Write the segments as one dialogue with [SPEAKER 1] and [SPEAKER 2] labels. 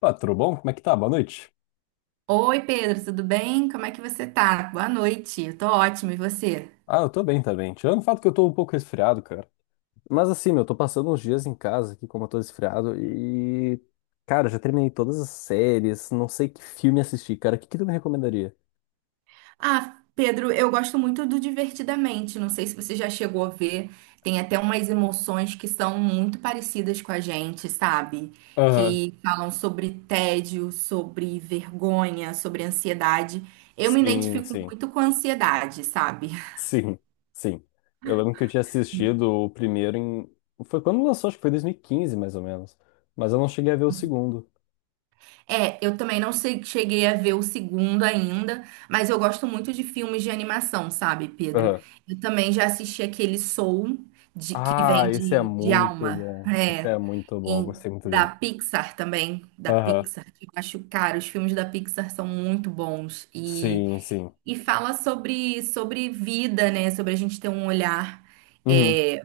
[SPEAKER 1] Pá, tudo bom? Como é que tá? Boa noite.
[SPEAKER 2] Oi, Pedro, tudo bem? Como é que você tá? Boa noite. Eu tô ótimo, e você?
[SPEAKER 1] Ah, eu tô bem também. Tirando o fato que eu tô um pouco resfriado, cara. Mas assim, meu, eu tô passando uns dias em casa aqui, como eu tô resfriado, e. Cara, já terminei todas as séries, não sei que filme assistir, cara. O que que tu me recomendaria?
[SPEAKER 2] Ah, Pedro, eu gosto muito do Divertidamente. Não sei se você já chegou a ver. Tem até umas emoções que são muito parecidas com a gente, sabe?
[SPEAKER 1] Aham.
[SPEAKER 2] Que falam sobre tédio, sobre vergonha, sobre ansiedade. Eu me
[SPEAKER 1] Sim,
[SPEAKER 2] identifico
[SPEAKER 1] sim.
[SPEAKER 2] muito com ansiedade, sabe?
[SPEAKER 1] Sim, sim. Eu lembro que eu tinha assistido o primeiro em. Foi quando lançou, acho que foi 2015, mais ou menos. Mas eu não cheguei a ver o segundo.
[SPEAKER 2] É, eu também não sei- cheguei a ver o segundo ainda, mas eu gosto muito de filmes de animação, sabe, Pedro?
[SPEAKER 1] Aham.
[SPEAKER 2] Eu também já assisti aquele Soul, que
[SPEAKER 1] Ah,
[SPEAKER 2] vem
[SPEAKER 1] esse é
[SPEAKER 2] de
[SPEAKER 1] muito
[SPEAKER 2] alma,
[SPEAKER 1] bom. Esse
[SPEAKER 2] é,
[SPEAKER 1] é muito bom. Eu gostei muito
[SPEAKER 2] da
[SPEAKER 1] dele.
[SPEAKER 2] Pixar também, da
[SPEAKER 1] Aham.
[SPEAKER 2] Pixar, que eu acho, cara, os filmes da Pixar são muito bons
[SPEAKER 1] Sim, sim.
[SPEAKER 2] e fala sobre vida, né? Sobre a gente ter um olhar.
[SPEAKER 1] Uhum.
[SPEAKER 2] É,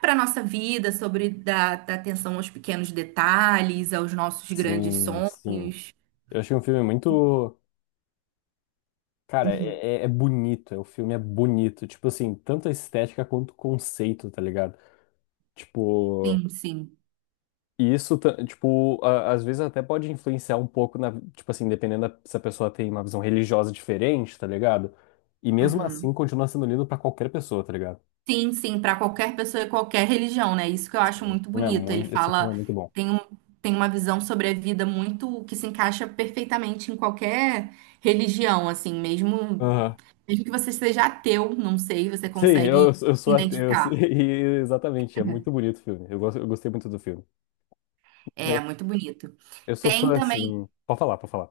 [SPEAKER 2] para nossa vida, sobre dar atenção aos pequenos detalhes, aos nossos grandes
[SPEAKER 1] Sim, sim.
[SPEAKER 2] sonhos.
[SPEAKER 1] Eu achei um filme muito. Cara,
[SPEAKER 2] Uhum.
[SPEAKER 1] é bonito. O filme é bonito. Tipo assim, tanto a estética quanto o conceito, tá ligado? Tipo.
[SPEAKER 2] Sim, sim.
[SPEAKER 1] E isso, tipo, às vezes até pode influenciar um pouco na. Tipo assim, dependendo da, se a pessoa tem uma visão religiosa diferente, tá ligado? E mesmo assim,
[SPEAKER 2] Uhum.
[SPEAKER 1] continua sendo lindo pra qualquer pessoa, tá ligado?
[SPEAKER 2] Sim, sim, para qualquer pessoa e qualquer religião, né? Isso que eu acho
[SPEAKER 1] Esse
[SPEAKER 2] muito
[SPEAKER 1] filme é
[SPEAKER 2] bonito. Ele
[SPEAKER 1] muito, esse filme é
[SPEAKER 2] fala,
[SPEAKER 1] muito bom.
[SPEAKER 2] tem um, tem uma visão sobre a vida muito que se encaixa perfeitamente em qualquer religião, assim, mesmo,
[SPEAKER 1] Aham.
[SPEAKER 2] mesmo que você seja ateu, não sei, você
[SPEAKER 1] Sim, eu,
[SPEAKER 2] consegue se
[SPEAKER 1] eu sou ateu.
[SPEAKER 2] identificar.
[SPEAKER 1] E, exatamente, é muito bonito o filme. Eu, gosto, eu gostei muito do filme.
[SPEAKER 2] É muito bonito.
[SPEAKER 1] Eu sou
[SPEAKER 2] Tem
[SPEAKER 1] fã,
[SPEAKER 2] também
[SPEAKER 1] assim. Pode falar, pode falar.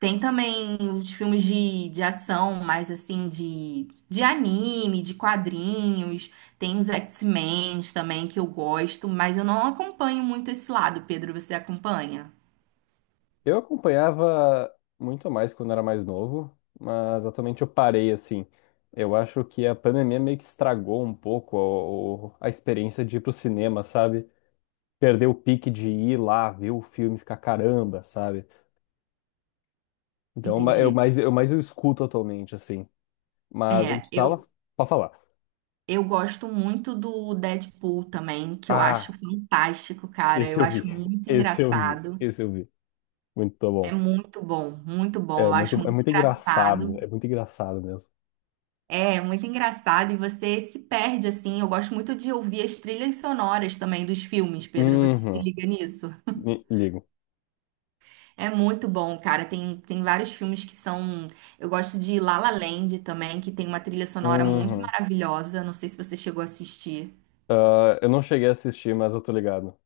[SPEAKER 2] Tem também os filmes de ação, mais assim, de anime, de quadrinhos. Tem os X-Men também, que eu gosto, mas eu não acompanho muito esse lado, Pedro. Você acompanha?
[SPEAKER 1] Eu acompanhava muito mais quando era mais novo, mas atualmente eu parei, assim. Eu acho que a pandemia meio que estragou um pouco a experiência de ir pro cinema, sabe? Perdeu o pique de ir lá, ver o filme, e ficar caramba, sabe? Então, eu mais
[SPEAKER 2] Entendi.
[SPEAKER 1] eu, mais eu escuto atualmente, assim. Mas a
[SPEAKER 2] É,
[SPEAKER 1] gente tava. Pode falar.
[SPEAKER 2] eu gosto muito do Deadpool também, que eu acho
[SPEAKER 1] Ah,
[SPEAKER 2] fantástico, cara.
[SPEAKER 1] esse
[SPEAKER 2] Eu
[SPEAKER 1] eu vi.
[SPEAKER 2] acho muito
[SPEAKER 1] Esse eu vi.
[SPEAKER 2] engraçado.
[SPEAKER 1] Esse eu vi. Muito
[SPEAKER 2] É
[SPEAKER 1] bom.
[SPEAKER 2] muito bom, muito bom.
[SPEAKER 1] É
[SPEAKER 2] Eu
[SPEAKER 1] muito,
[SPEAKER 2] acho
[SPEAKER 1] é
[SPEAKER 2] muito
[SPEAKER 1] muito engraçado.
[SPEAKER 2] engraçado.
[SPEAKER 1] É muito engraçado mesmo.
[SPEAKER 2] É muito engraçado e você se perde assim. Eu gosto muito de ouvir as trilhas sonoras também dos filmes, Pedro. Você se
[SPEAKER 1] Uhum.
[SPEAKER 2] liga nisso?
[SPEAKER 1] Ligo.
[SPEAKER 2] É muito bom, cara. Tem vários filmes que são. Eu gosto de La La Land também, que tem uma trilha sonora muito
[SPEAKER 1] Uhum.
[SPEAKER 2] maravilhosa. Não sei se você chegou a assistir.
[SPEAKER 1] Ah, eu não cheguei a assistir, mas eu tô ligado.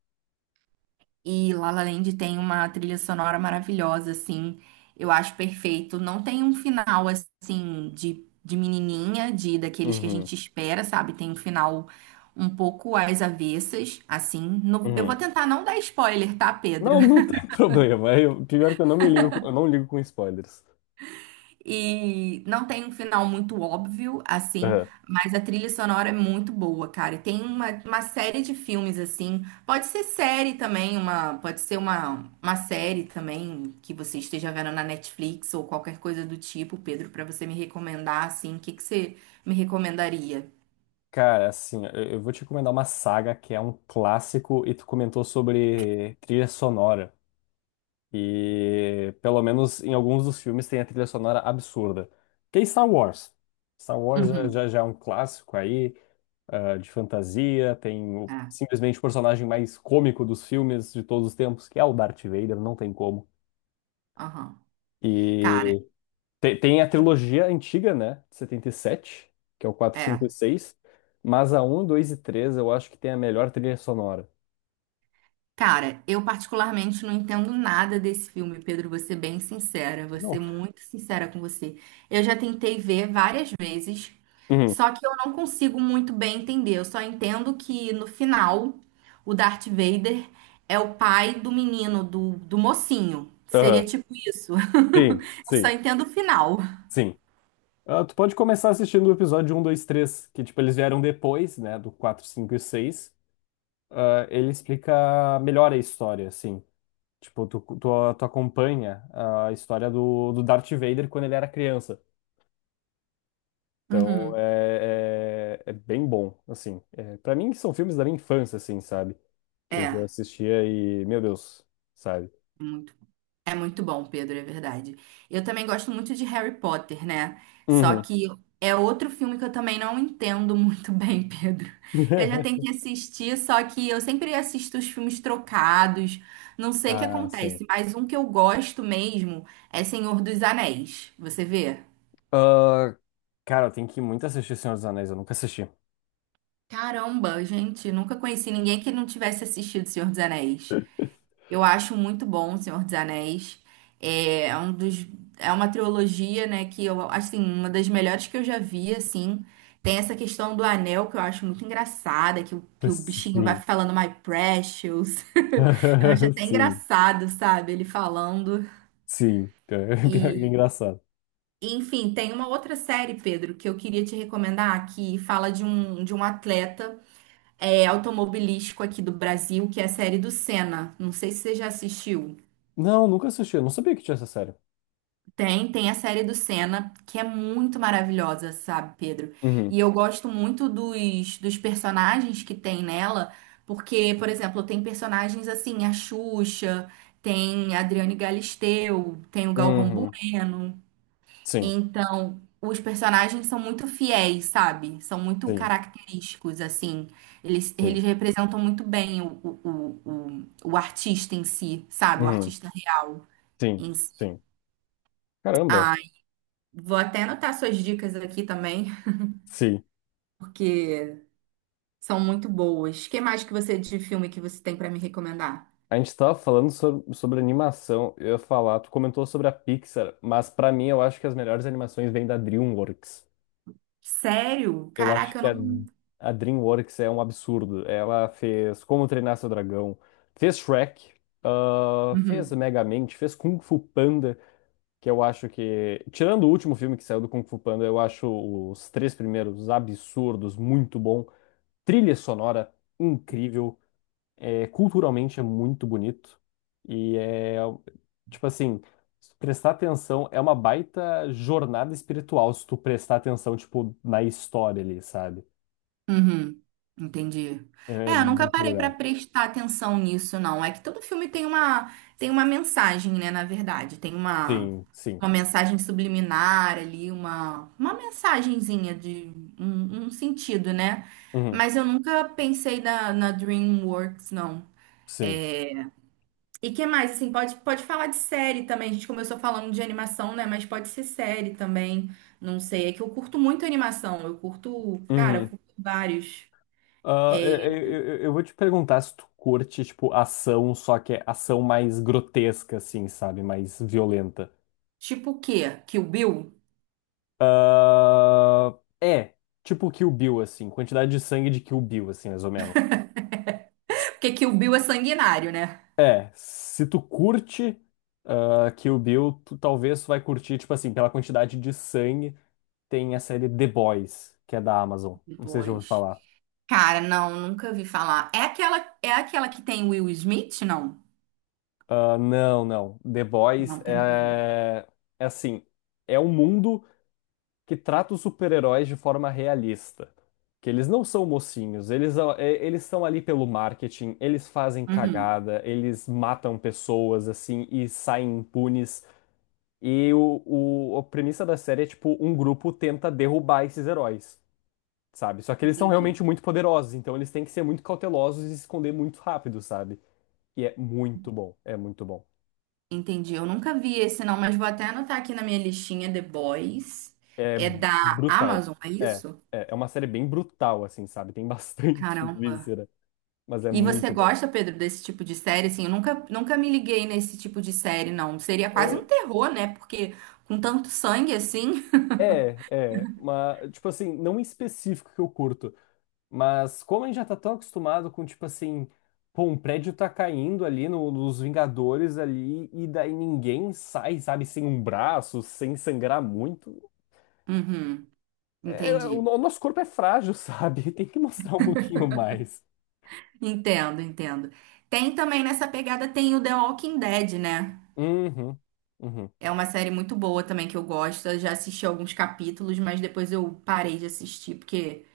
[SPEAKER 2] E La La Land tem uma trilha sonora maravilhosa, assim. Eu acho perfeito. Não tem um final, assim, de menininha, de daqueles que a
[SPEAKER 1] Uhum.
[SPEAKER 2] gente espera, sabe? Tem um final um pouco às avessas, assim. Eu vou
[SPEAKER 1] Uhum.
[SPEAKER 2] tentar não dar spoiler, tá, Pedro?
[SPEAKER 1] Não, não tem problema. É, eu, pior que eu não me ligo, eu não ligo com spoilers.
[SPEAKER 2] E não tem um final muito óbvio, assim,
[SPEAKER 1] Uhum.
[SPEAKER 2] mas a trilha sonora é muito boa, cara. E tem uma série de filmes, assim. Pode ser série também, pode ser uma série também que você esteja vendo na Netflix ou qualquer coisa do tipo, Pedro, pra você me recomendar, assim. O que que você me recomendaria?
[SPEAKER 1] Cara, assim, eu vou te recomendar uma saga que é um clássico e tu comentou sobre trilha sonora. E pelo menos em alguns dos filmes tem a trilha sonora absurda. Que é Star Wars. Star Wars já,
[SPEAKER 2] Uhum.
[SPEAKER 1] já já é um clássico aí. De fantasia, tem
[SPEAKER 2] É,
[SPEAKER 1] simplesmente o personagem mais cômico dos filmes de todos os tempos, que é o Darth Vader, não tem como.
[SPEAKER 2] aham. Cara,
[SPEAKER 1] E tem a trilogia antiga, né, de setenta e sete, que é o quatro 5 e
[SPEAKER 2] é.
[SPEAKER 1] seis, mas a um 2 e 3 eu acho que tem a melhor trilha sonora.
[SPEAKER 2] Cara, eu particularmente não entendo nada desse filme, Pedro, vou ser bem sincera, vou
[SPEAKER 1] Não.
[SPEAKER 2] ser muito sincera com você. Eu já tentei ver várias vezes,
[SPEAKER 1] Uhum.
[SPEAKER 2] só que eu não consigo muito bem entender. Eu só entendo que no final o Darth Vader é o pai do menino, do mocinho. Seria
[SPEAKER 1] Aham.
[SPEAKER 2] tipo isso.
[SPEAKER 1] Sim,
[SPEAKER 2] Eu só
[SPEAKER 1] sim,
[SPEAKER 2] entendo o final.
[SPEAKER 1] sim. Ah, tu pode começar assistindo o episódio um 2 três, que tipo, eles vieram depois, né, do 4 5 e seis. Ah, ele explica melhor a história, assim. Tipo, tu acompanha a história do, do Darth Vader quando ele era criança. Então,
[SPEAKER 2] Uhum.
[SPEAKER 1] é bem bom, assim. É, para mim, são filmes da minha infância, assim, sabe? Que eu
[SPEAKER 2] É.
[SPEAKER 1] assistia e, meu Deus, sabe?
[SPEAKER 2] É muito bom, Pedro, é verdade. Eu também gosto muito de Harry Potter, né? Só
[SPEAKER 1] Uhum.
[SPEAKER 2] que é outro filme que eu também não entendo muito bem, Pedro. Eu já tenho que assistir, só que eu sempre assisto os filmes trocados. Não sei o que
[SPEAKER 1] Ah, sim.
[SPEAKER 2] acontece, mas um que eu gosto mesmo é Senhor dos Anéis. Você vê?
[SPEAKER 1] Ah, cara, eu tenho que muito assistir Senhor dos Anéis, eu nunca assisti.
[SPEAKER 2] Caramba, gente, nunca conheci ninguém que não tivesse assistido Senhor dos Anéis. Eu acho muito bom O Senhor dos Anéis. É, é uma trilogia, né, que eu acho assim, uma das melhores que eu já vi, assim. Tem essa questão do anel que eu acho muito engraçada, que o bichinho vai
[SPEAKER 1] Sim.
[SPEAKER 2] falando My Precious. Eu acho até
[SPEAKER 1] Sim,
[SPEAKER 2] engraçado, sabe? Ele falando.
[SPEAKER 1] sim. Pior que é
[SPEAKER 2] E,
[SPEAKER 1] engraçado.
[SPEAKER 2] enfim, tem uma outra série, Pedro, que eu queria te recomendar, que fala de um atleta é, automobilístico aqui do Brasil, que é a série do Senna. Não sei se você já assistiu.
[SPEAKER 1] Não, nunca assisti, eu não sabia que tinha essa série.
[SPEAKER 2] Tem a série do Senna, que é muito maravilhosa, sabe, Pedro?
[SPEAKER 1] Uhum.
[SPEAKER 2] E eu gosto muito dos personagens que tem nela, porque, por exemplo, tem personagens assim, a Xuxa, tem a Adriane Galisteu, tem o Galvão
[SPEAKER 1] Uhum.
[SPEAKER 2] Bueno.
[SPEAKER 1] Sim,
[SPEAKER 2] Então, os personagens são muito fiéis, sabe? São muito
[SPEAKER 1] sim,
[SPEAKER 2] característicos, assim.
[SPEAKER 1] sim.
[SPEAKER 2] Eles representam muito bem o artista em si, sabe? O
[SPEAKER 1] Uhum,
[SPEAKER 2] artista real
[SPEAKER 1] sim,
[SPEAKER 2] em si.
[SPEAKER 1] sim. Caramba,
[SPEAKER 2] A Vou até anotar suas dicas aqui também,
[SPEAKER 1] sim.
[SPEAKER 2] porque são muito boas. Que mais que você de filme que você tem pra me recomendar?
[SPEAKER 1] A gente tava falando sobre, sobre animação. Eu ia falar, tu comentou sobre a Pixar, mas pra mim eu acho que as melhores animações vêm da DreamWorks.
[SPEAKER 2] Sério?
[SPEAKER 1] Eu acho
[SPEAKER 2] Caraca, eu
[SPEAKER 1] que a,
[SPEAKER 2] não.
[SPEAKER 1] a DreamWorks é um absurdo. Ela fez Como Treinar Seu Dragão, fez Shrek, ah, fez
[SPEAKER 2] Uhum,
[SPEAKER 1] Megamente, fez Kung Fu Panda, que eu acho que, tirando o último filme que saiu do Kung Fu Panda, eu acho os três primeiros absurdos, muito bom. Trilha sonora incrível. É, culturalmente é muito bonito e é, tipo assim, se prestar atenção é uma baita jornada espiritual se tu prestar atenção tipo na história ali, sabe?
[SPEAKER 2] uhum, entendi.
[SPEAKER 1] É
[SPEAKER 2] É, eu nunca
[SPEAKER 1] muito
[SPEAKER 2] parei pra
[SPEAKER 1] legal.
[SPEAKER 2] prestar atenção nisso, não. É que todo filme tem uma mensagem, né? Na verdade, tem
[SPEAKER 1] Sim, sim.
[SPEAKER 2] uma mensagem subliminar ali, uma mensagenzinha de um sentido, né?
[SPEAKER 1] Uhum,
[SPEAKER 2] Mas eu nunca pensei na DreamWorks, não.
[SPEAKER 1] sim.
[SPEAKER 2] E que mais, assim, pode falar de série também. A gente começou falando de animação, né? Mas pode ser série também. Não sei. É que eu curto muito animação. Eu curto, cara, eu
[SPEAKER 1] Uhum.
[SPEAKER 2] curto vários.
[SPEAKER 1] Ah, eu,
[SPEAKER 2] É,
[SPEAKER 1] eu- eu- eu vou te perguntar se tu curte tipo ação, só que é ação mais grotesca assim, sabe? Mais violenta.
[SPEAKER 2] tipo o quê? Kill Bill?
[SPEAKER 1] Ah, é, tipo Kill Bill assim, quantidade de sangue de Kill Bill assim, mais ou menos.
[SPEAKER 2] Porque Kill Bill é sanguinário, né?
[SPEAKER 1] É, se tu curte ah, Kill Bill, tu talvez tu vai curtir, tipo assim, pela quantidade de sangue, tem a série The Boys, que é da Amazon. Não sei se já ouviu
[SPEAKER 2] Depois.
[SPEAKER 1] falar.
[SPEAKER 2] Cara, não, nunca vi falar. É aquela que tem Will Smith? Não.
[SPEAKER 1] Ah, não, não. The Boys
[SPEAKER 2] Não, tem nada a ver.
[SPEAKER 1] é, é assim, é um mundo que trata os super-heróis de forma realista. Que eles não são mocinhos, eles, eles estão ali pelo marketing, eles fazem
[SPEAKER 2] Uhum,
[SPEAKER 1] cagada, eles matam pessoas, assim, e saem impunes. E a premissa da série é, tipo, um grupo tenta derrubar esses heróis, sabe? Só que eles são
[SPEAKER 2] entendi.
[SPEAKER 1] realmente muito poderosos, então eles têm que ser muito cautelosos e se esconder muito rápido, sabe? E é muito bom, é muito bom.
[SPEAKER 2] Entendi. Eu nunca vi esse, não, mas vou até anotar aqui na minha listinha The Boys.
[SPEAKER 1] É
[SPEAKER 2] É da
[SPEAKER 1] brutal.
[SPEAKER 2] Amazon, é
[SPEAKER 1] É,
[SPEAKER 2] isso?
[SPEAKER 1] é uma série bem brutal, assim, sabe? Tem bastante
[SPEAKER 2] Caramba.
[SPEAKER 1] víscera, mas é
[SPEAKER 2] E você
[SPEAKER 1] muito bom.
[SPEAKER 2] gosta, Pedro, desse tipo de série? Assim, eu nunca me liguei nesse tipo de série, não. Seria quase
[SPEAKER 1] Ah,
[SPEAKER 2] um terror, né? Porque com tanto sangue assim.
[SPEAKER 1] é, mas, tipo assim, não em específico que eu curto, mas como a gente já tá tão acostumado com, tipo assim, pô, um prédio tá caindo ali nos Vingadores ali, e daí ninguém sai, sabe, sem um braço, sem sangrar muito.
[SPEAKER 2] Uhum,
[SPEAKER 1] É, o,
[SPEAKER 2] entendi.
[SPEAKER 1] no- o nosso corpo é frágil, sabe? Tem que mostrar um pouquinho mais.
[SPEAKER 2] Entendo, entendo. Tem também nessa pegada, tem o The Walking Dead, né?
[SPEAKER 1] Uhum, uhum,
[SPEAKER 2] É uma série muito boa também que eu gosto. Eu já assisti alguns capítulos, mas depois eu parei de assistir porque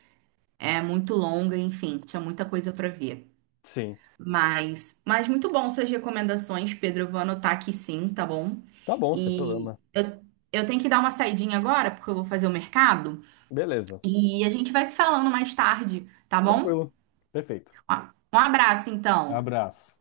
[SPEAKER 2] é muito longa, enfim, tinha muita coisa pra ver.
[SPEAKER 1] sim.
[SPEAKER 2] Mas muito bom suas recomendações, Pedro. Eu vou anotar aqui sim, tá bom?
[SPEAKER 1] Tá bom, sem
[SPEAKER 2] E
[SPEAKER 1] problema.
[SPEAKER 2] eu, eu tenho que dar uma saidinha agora, porque eu vou fazer o mercado.
[SPEAKER 1] Beleza.
[SPEAKER 2] E a gente vai se falando mais tarde, tá bom?
[SPEAKER 1] Tranquilo. Perfeito.
[SPEAKER 2] Ó, um abraço, então.
[SPEAKER 1] Abraço.